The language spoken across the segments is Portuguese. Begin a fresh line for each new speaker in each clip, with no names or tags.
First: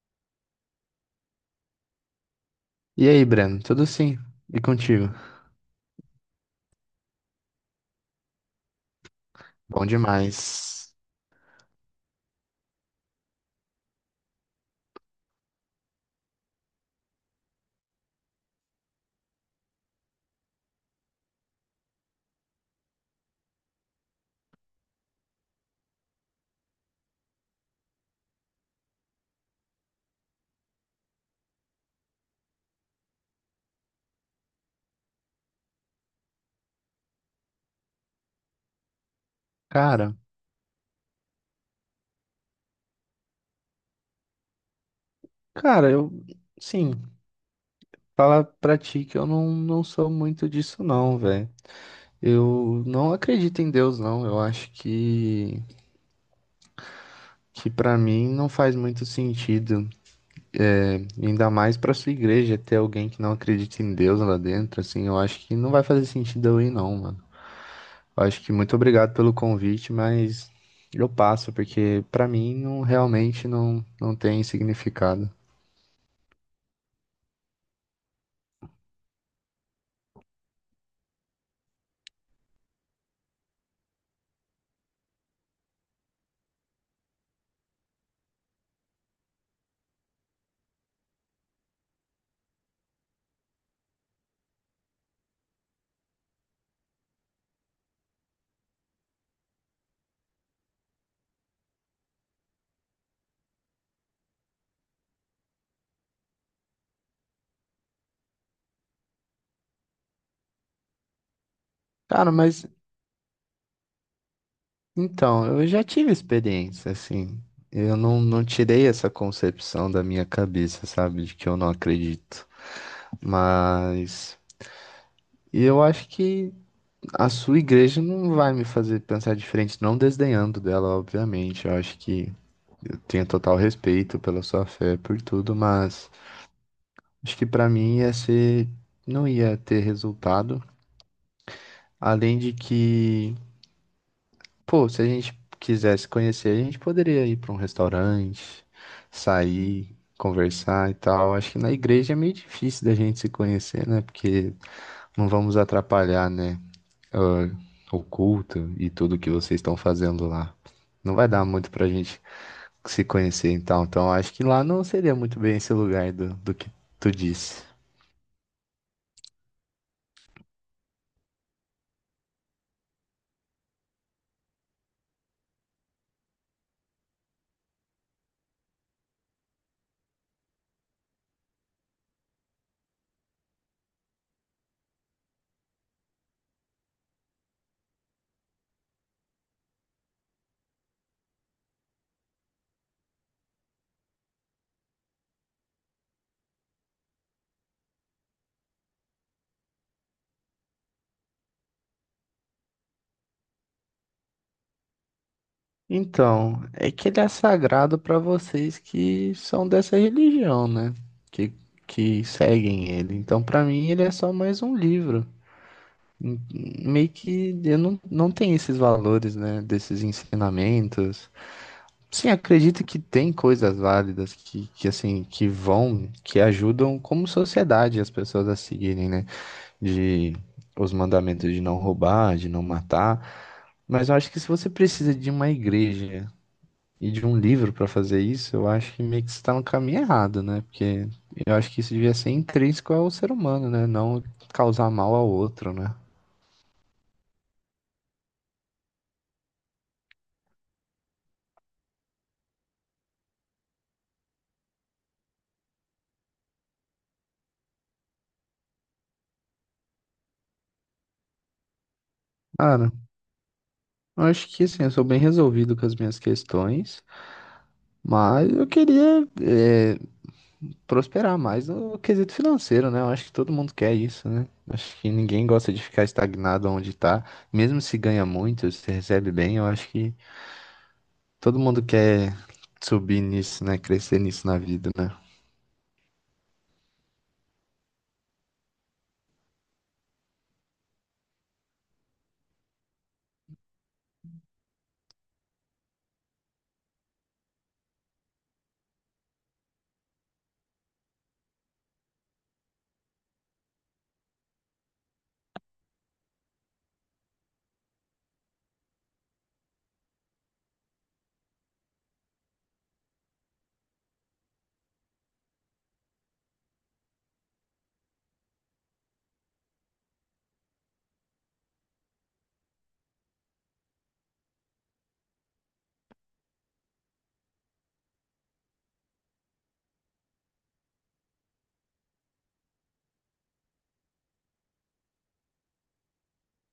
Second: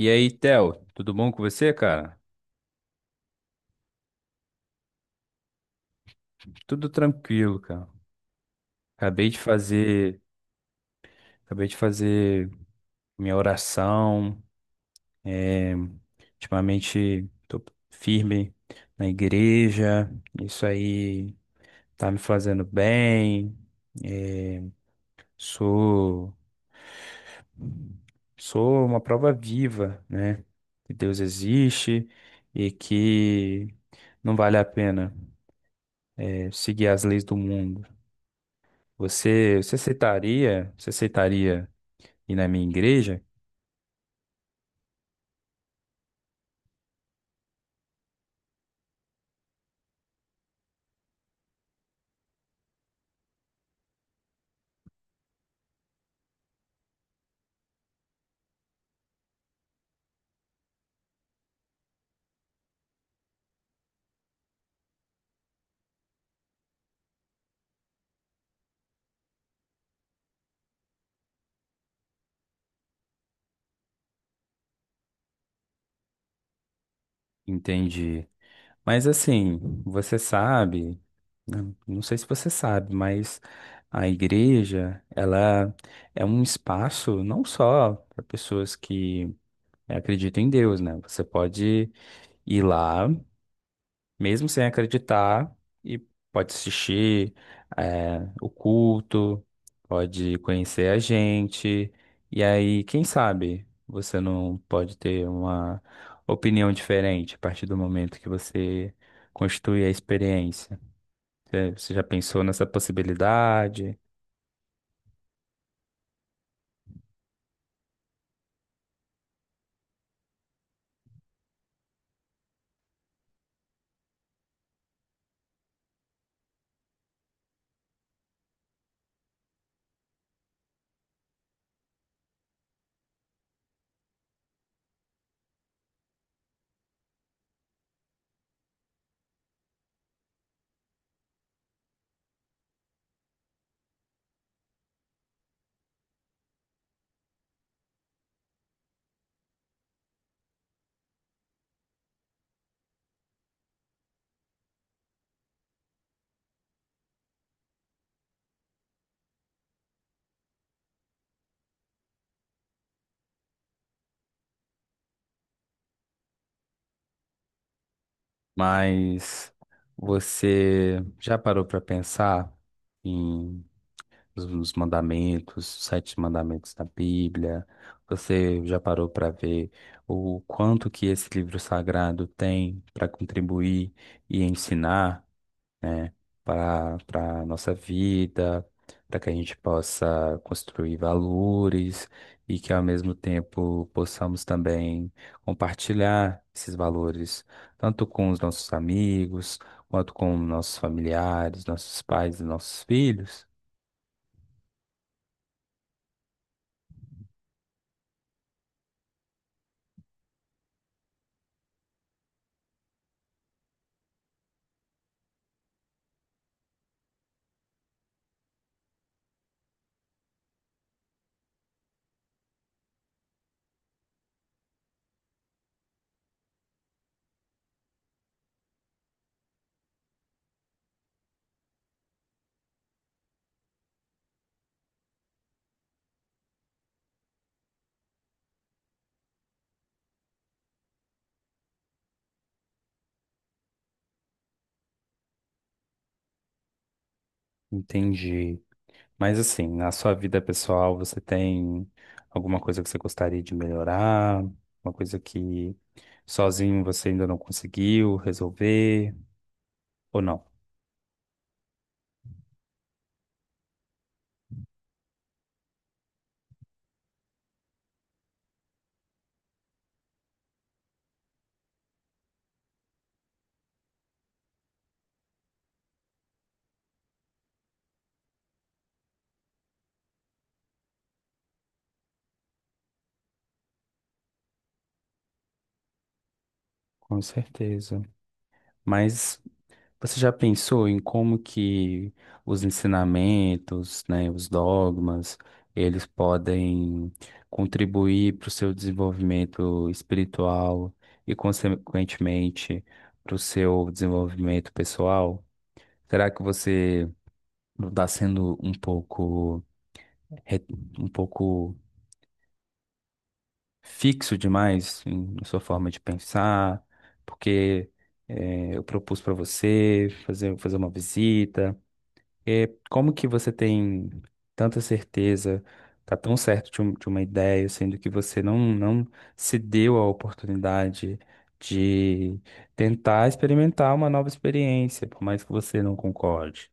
E aí, Theo, tudo bom com você, cara?
E aí, Breno, tudo sim? E contigo?
Tudo tranquilo, cara. Acabei de
Bom
fazer,
demais.
acabei de fazer minha oração. É, ultimamente tô firme na igreja. Isso aí tá me fazendo bem. É, sou, sou uma prova viva, né? Que Deus existe e que não vale a pena, é, seguir as leis do mundo. Você
Cara,
aceitaria? Você aceitaria? E na minha igreja,
cara, sim, falar pra ti que eu não sou muito disso não, velho. Eu não acredito em Deus não, eu acho que pra mim não faz muito sentido, né? Ainda mais pra sua igreja ter alguém que não acredita em Deus lá dentro, assim, eu acho que não vai fazer sentido eu ir não, mano. Eu acho que muito obrigado pelo convite, mas eu passo, porque pra mim não, realmente não tem significado.
entendi. Mas assim, você sabe, não sei se você sabe, mas a igreja, ela é um espaço não só para pessoas que acreditam em Deus, né? Você pode ir lá mesmo sem acreditar, e pode assistir o culto, pode conhecer a gente, e aí, quem sabe, você não pode ter uma opinião diferente a partir do momento que você constitui a experiência. Você já
Cara,
pensou nessa
mas
possibilidade,
então, eu já tive experiência, assim. Eu não tirei essa concepção da minha cabeça, sabe? De que eu não acredito. Mas eu acho que a sua igreja não vai me fazer pensar diferente, não desdenhando dela, obviamente. Eu acho que eu tenho total respeito pela sua fé, por tudo, mas acho que pra mim ia ser, não ia ter resultado. Além de que, pô, se a gente quisesse conhecer, a gente poderia ir para um restaurante, sair, conversar e tal. Acho que na igreja é meio difícil da gente se conhecer, né? Porque não vamos atrapalhar, né? ah, O culto e tudo que vocês estão fazendo lá. Não vai dar muito pra gente se conhecer, então. Então, acho que lá não seria muito bem esse lugar do que tu disse.
mas você já parou para pensar? Os mandamentos, os sete mandamentos da Bíblia. Você já parou para ver o quanto que esse livro sagrado tem para contribuir e ensinar, né, para a nossa vida, para que a gente possa construir valores e que ao mesmo tempo possamos também compartilhar esses valores, tanto com os nossos amigos, quanto com nossos familiares, nossos pais e nossos filhos.
Então, é que ele é sagrado para vocês que são dessa religião, né? Que, que seguem ele. Então, para mim, ele é só mais um livro. Hum, Meio que eu não tenho esses valores, né? Desses ensinamentos. Sim, acredito que tem coisas válidas que assim, que ajudam como sociedade as pessoas a seguirem, né? De os mandamentos de não roubar, de não matar. Mas eu acho que se você precisa de uma igreja e de um livro para fazer isso, eu acho que meio que você tá no caminho errado, né? Porque eu acho que isso devia ser intrínseco ao ser humano, né? Não causar mal ao outro, né?
Entendi. Mas assim, na sua vida pessoal, você tem alguma coisa que você gostaria de melhorar? Uma coisa que sozinho você ainda não conseguiu resolver? Ou não?
Cara, eu acho que assim, eu sou bem resolvido com as minhas questões, mas eu queria prosperar mais no quesito financeiro, né? Eu acho que todo mundo quer isso, né? Acho que ninguém gosta de ficar estagnado onde tá. Mesmo se ganha muito, se recebe bem, eu acho que todo mundo quer subir nisso, né? Crescer nisso na vida, né?
Com certeza. Mas você já pensou em como que os ensinamentos, né, os dogmas, eles podem contribuir para o seu desenvolvimento espiritual e, consequentemente, para o seu desenvolvimento pessoal? Será que você não tá sendo um pouco, re- um pouco fixo demais na sua forma de pensar, porque é, eu propus para você fazer uma visita. É, como que você tem tanta certeza, tá tão certo de, de uma ideia, sendo que você não se deu a oportunidade de tentar experimentar uma nova experiência, por mais que você não concorde?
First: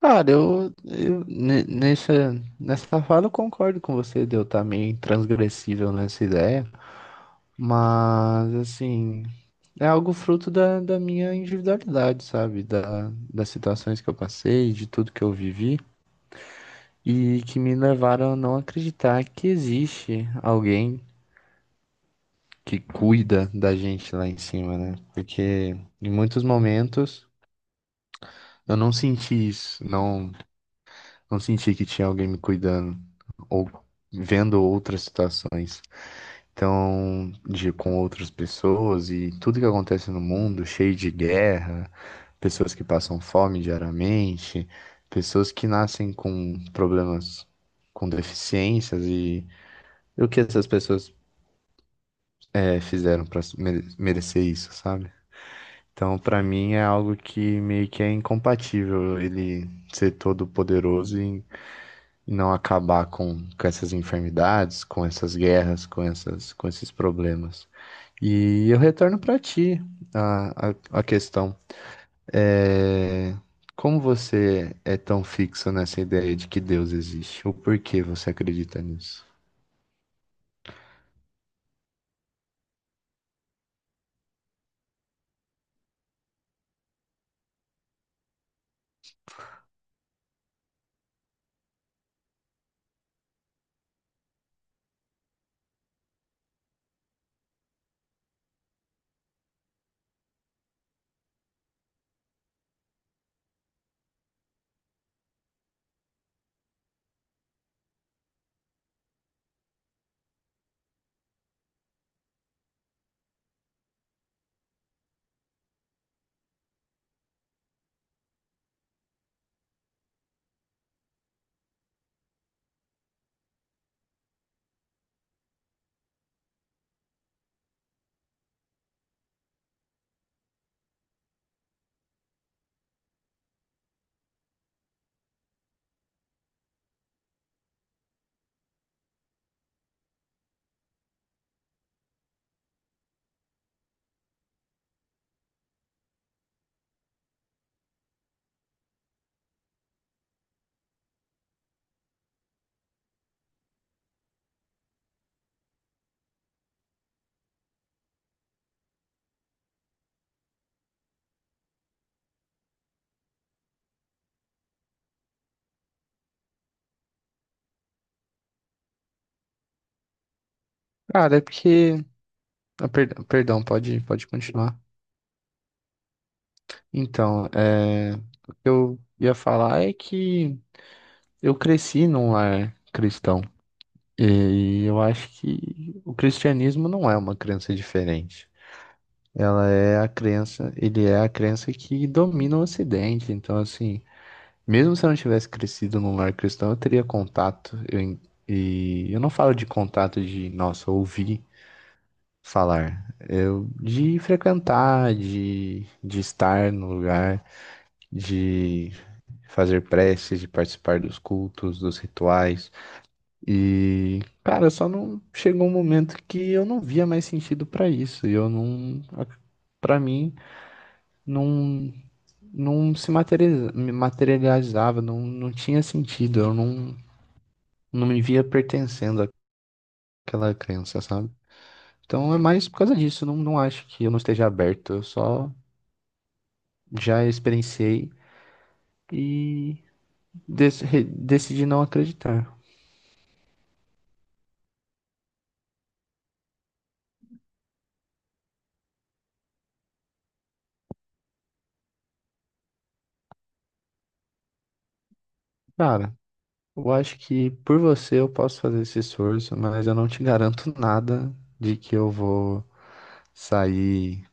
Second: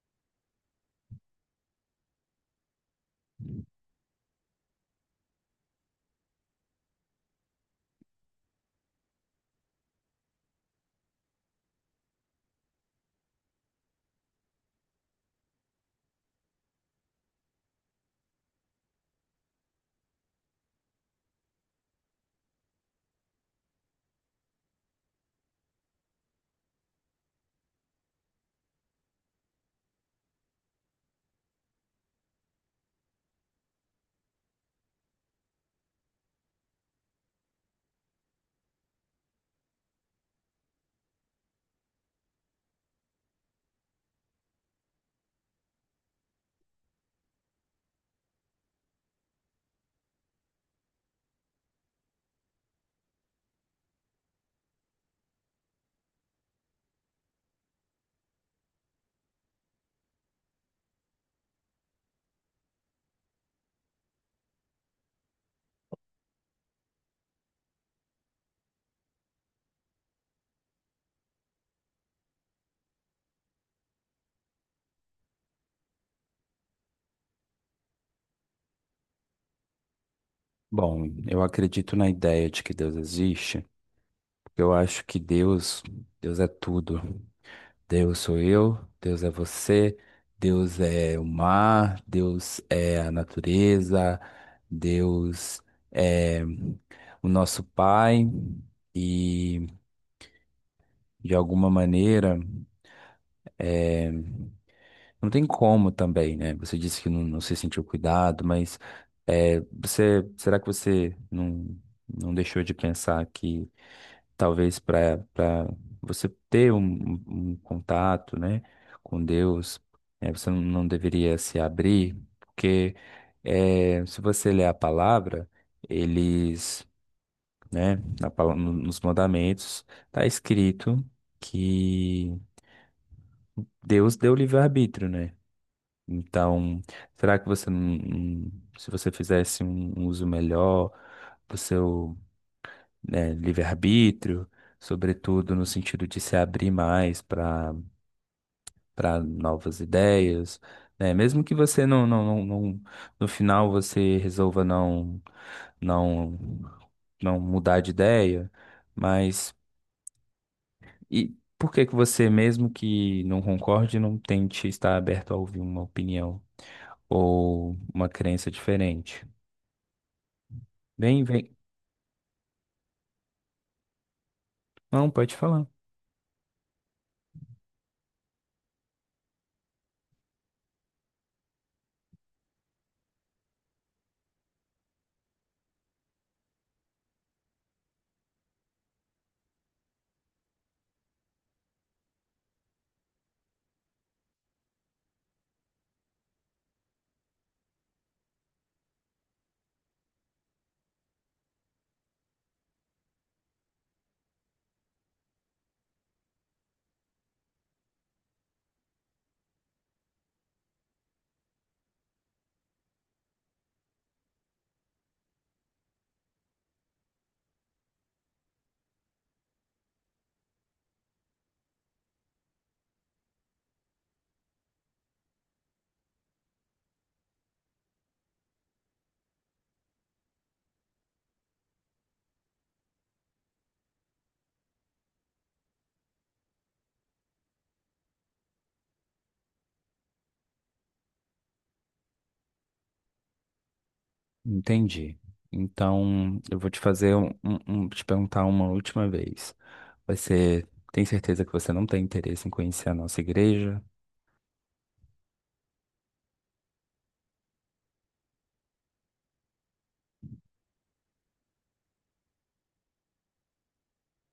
Cara, nessa fala eu concordo com você de eu estar meio transgressível nessa ideia, mas assim, é algo fruto da minha individualidade, sabe? Das situações que eu passei, de tudo que eu vivi, e que me levaram a não acreditar que existe alguém que cuida da gente lá em cima, né? Porque em muitos momentos eu não senti isso, não. Não senti que tinha alguém me cuidando ou vendo outras situações. Então, de, com outras pessoas e tudo que acontece no mundo, cheio de guerra, pessoas que passam fome diariamente, pessoas que nascem com problemas, com deficiências e o que essas pessoas fizeram para merecer isso, sabe? Então, pra mim é algo que meio que é incompatível ele ser todo poderoso e não acabar com essas enfermidades, com essas guerras, com esses problemas. E eu retorno para ti a questão. É, Como você é tão fixo nessa ideia de que Deus existe? Ou por que você acredita nisso?
Bom, eu acredito na ideia de que Deus existe. Eu acho que Deus é tudo. Deus sou eu, Deus é você, Deus é o mar, Deus é a natureza, Deus é o nosso Pai. E de alguma maneira, não tem como também, né? Você disse que não se sentiu cuidado, mas será que você não deixou de pensar que talvez para você ter um, um contato, né, com Deus, você não deveria se abrir, porque se você ler a palavra, eles, né, na pala- no- nos mandamentos está escrito que Deus deu livre-arbítrio, né? Então, será que você se você fizesse um uso melhor do seu, né, livre-arbítrio, sobretudo no sentido de se abrir mais para novas ideias, né? Mesmo que você no final você resolva não não mudar de ideia, mas e por que que você, mesmo que não concorde, não tente estar aberto a ouvir uma opinião ou uma crença diferente? Vem,
Cara, é
vem.
porque, perdão, pode continuar.
Não, pode falar.
Então, o que eu ia falar é que eu cresci num lar cristão. E eu acho que o cristianismo não é uma crença diferente. Ela é a crença, ele é a crença que domina o Ocidente. Então, assim, mesmo se eu não tivesse crescido num lar cristão, eu teria contato. E eu não falo de contato de, nossa, ouvir falar. Eu, de frequentar, de estar no lugar, de fazer preces, de participar dos cultos, dos rituais. E, cara, só não chegou um momento que eu não via mais sentido pra isso. E eu não, Pra mim, não, não se materializa- me materializava, não tinha sentido. Eu não, Não me via pertencendo àquela crença, sabe? Então é mais por causa disso. Não, não acho que eu não esteja aberto. Eu só já experienciei e decidi não acreditar.
Entendi. Então, eu vou te fazer te perguntar uma última vez. Você tem certeza que você não tem interesse em conhecer a nossa igreja?
Cara, eu acho que por você eu posso fazer esse esforço, mas eu não te garanto nada de que eu vou sair,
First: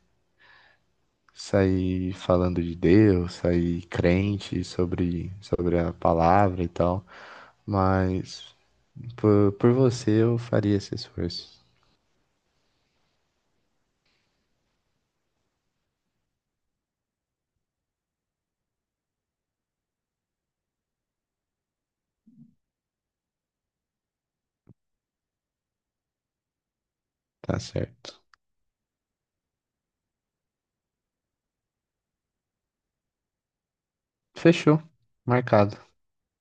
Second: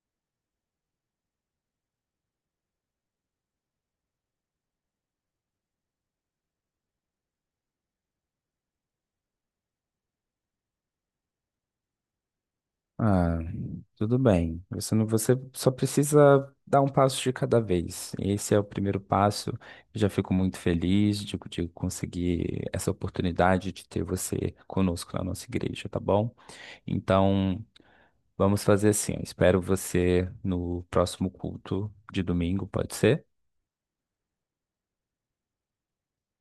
sair falando de Deus, sair crente sobre a palavra e tal. Mas por você eu faria esse esforço.
Ah, tudo bem. Você não, você só precisa dar um passo de cada vez. Esse é o primeiro passo. Eu já fico muito feliz de conseguir essa oportunidade de ter você conosco na nossa igreja, tá bom?
Tá
Então,
certo.
vamos fazer assim. Eu espero você no próximo culto de domingo, pode ser?
Fechou. Marcado.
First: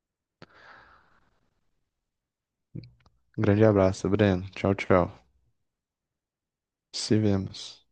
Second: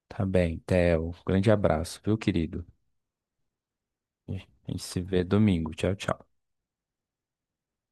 Tá bem, Theo. Grande abraço, viu, querido?
Grande abraço, Breno.
A
Tchau,
gente se
tchau.
vê domingo. Tchau, tchau.
Se vemos.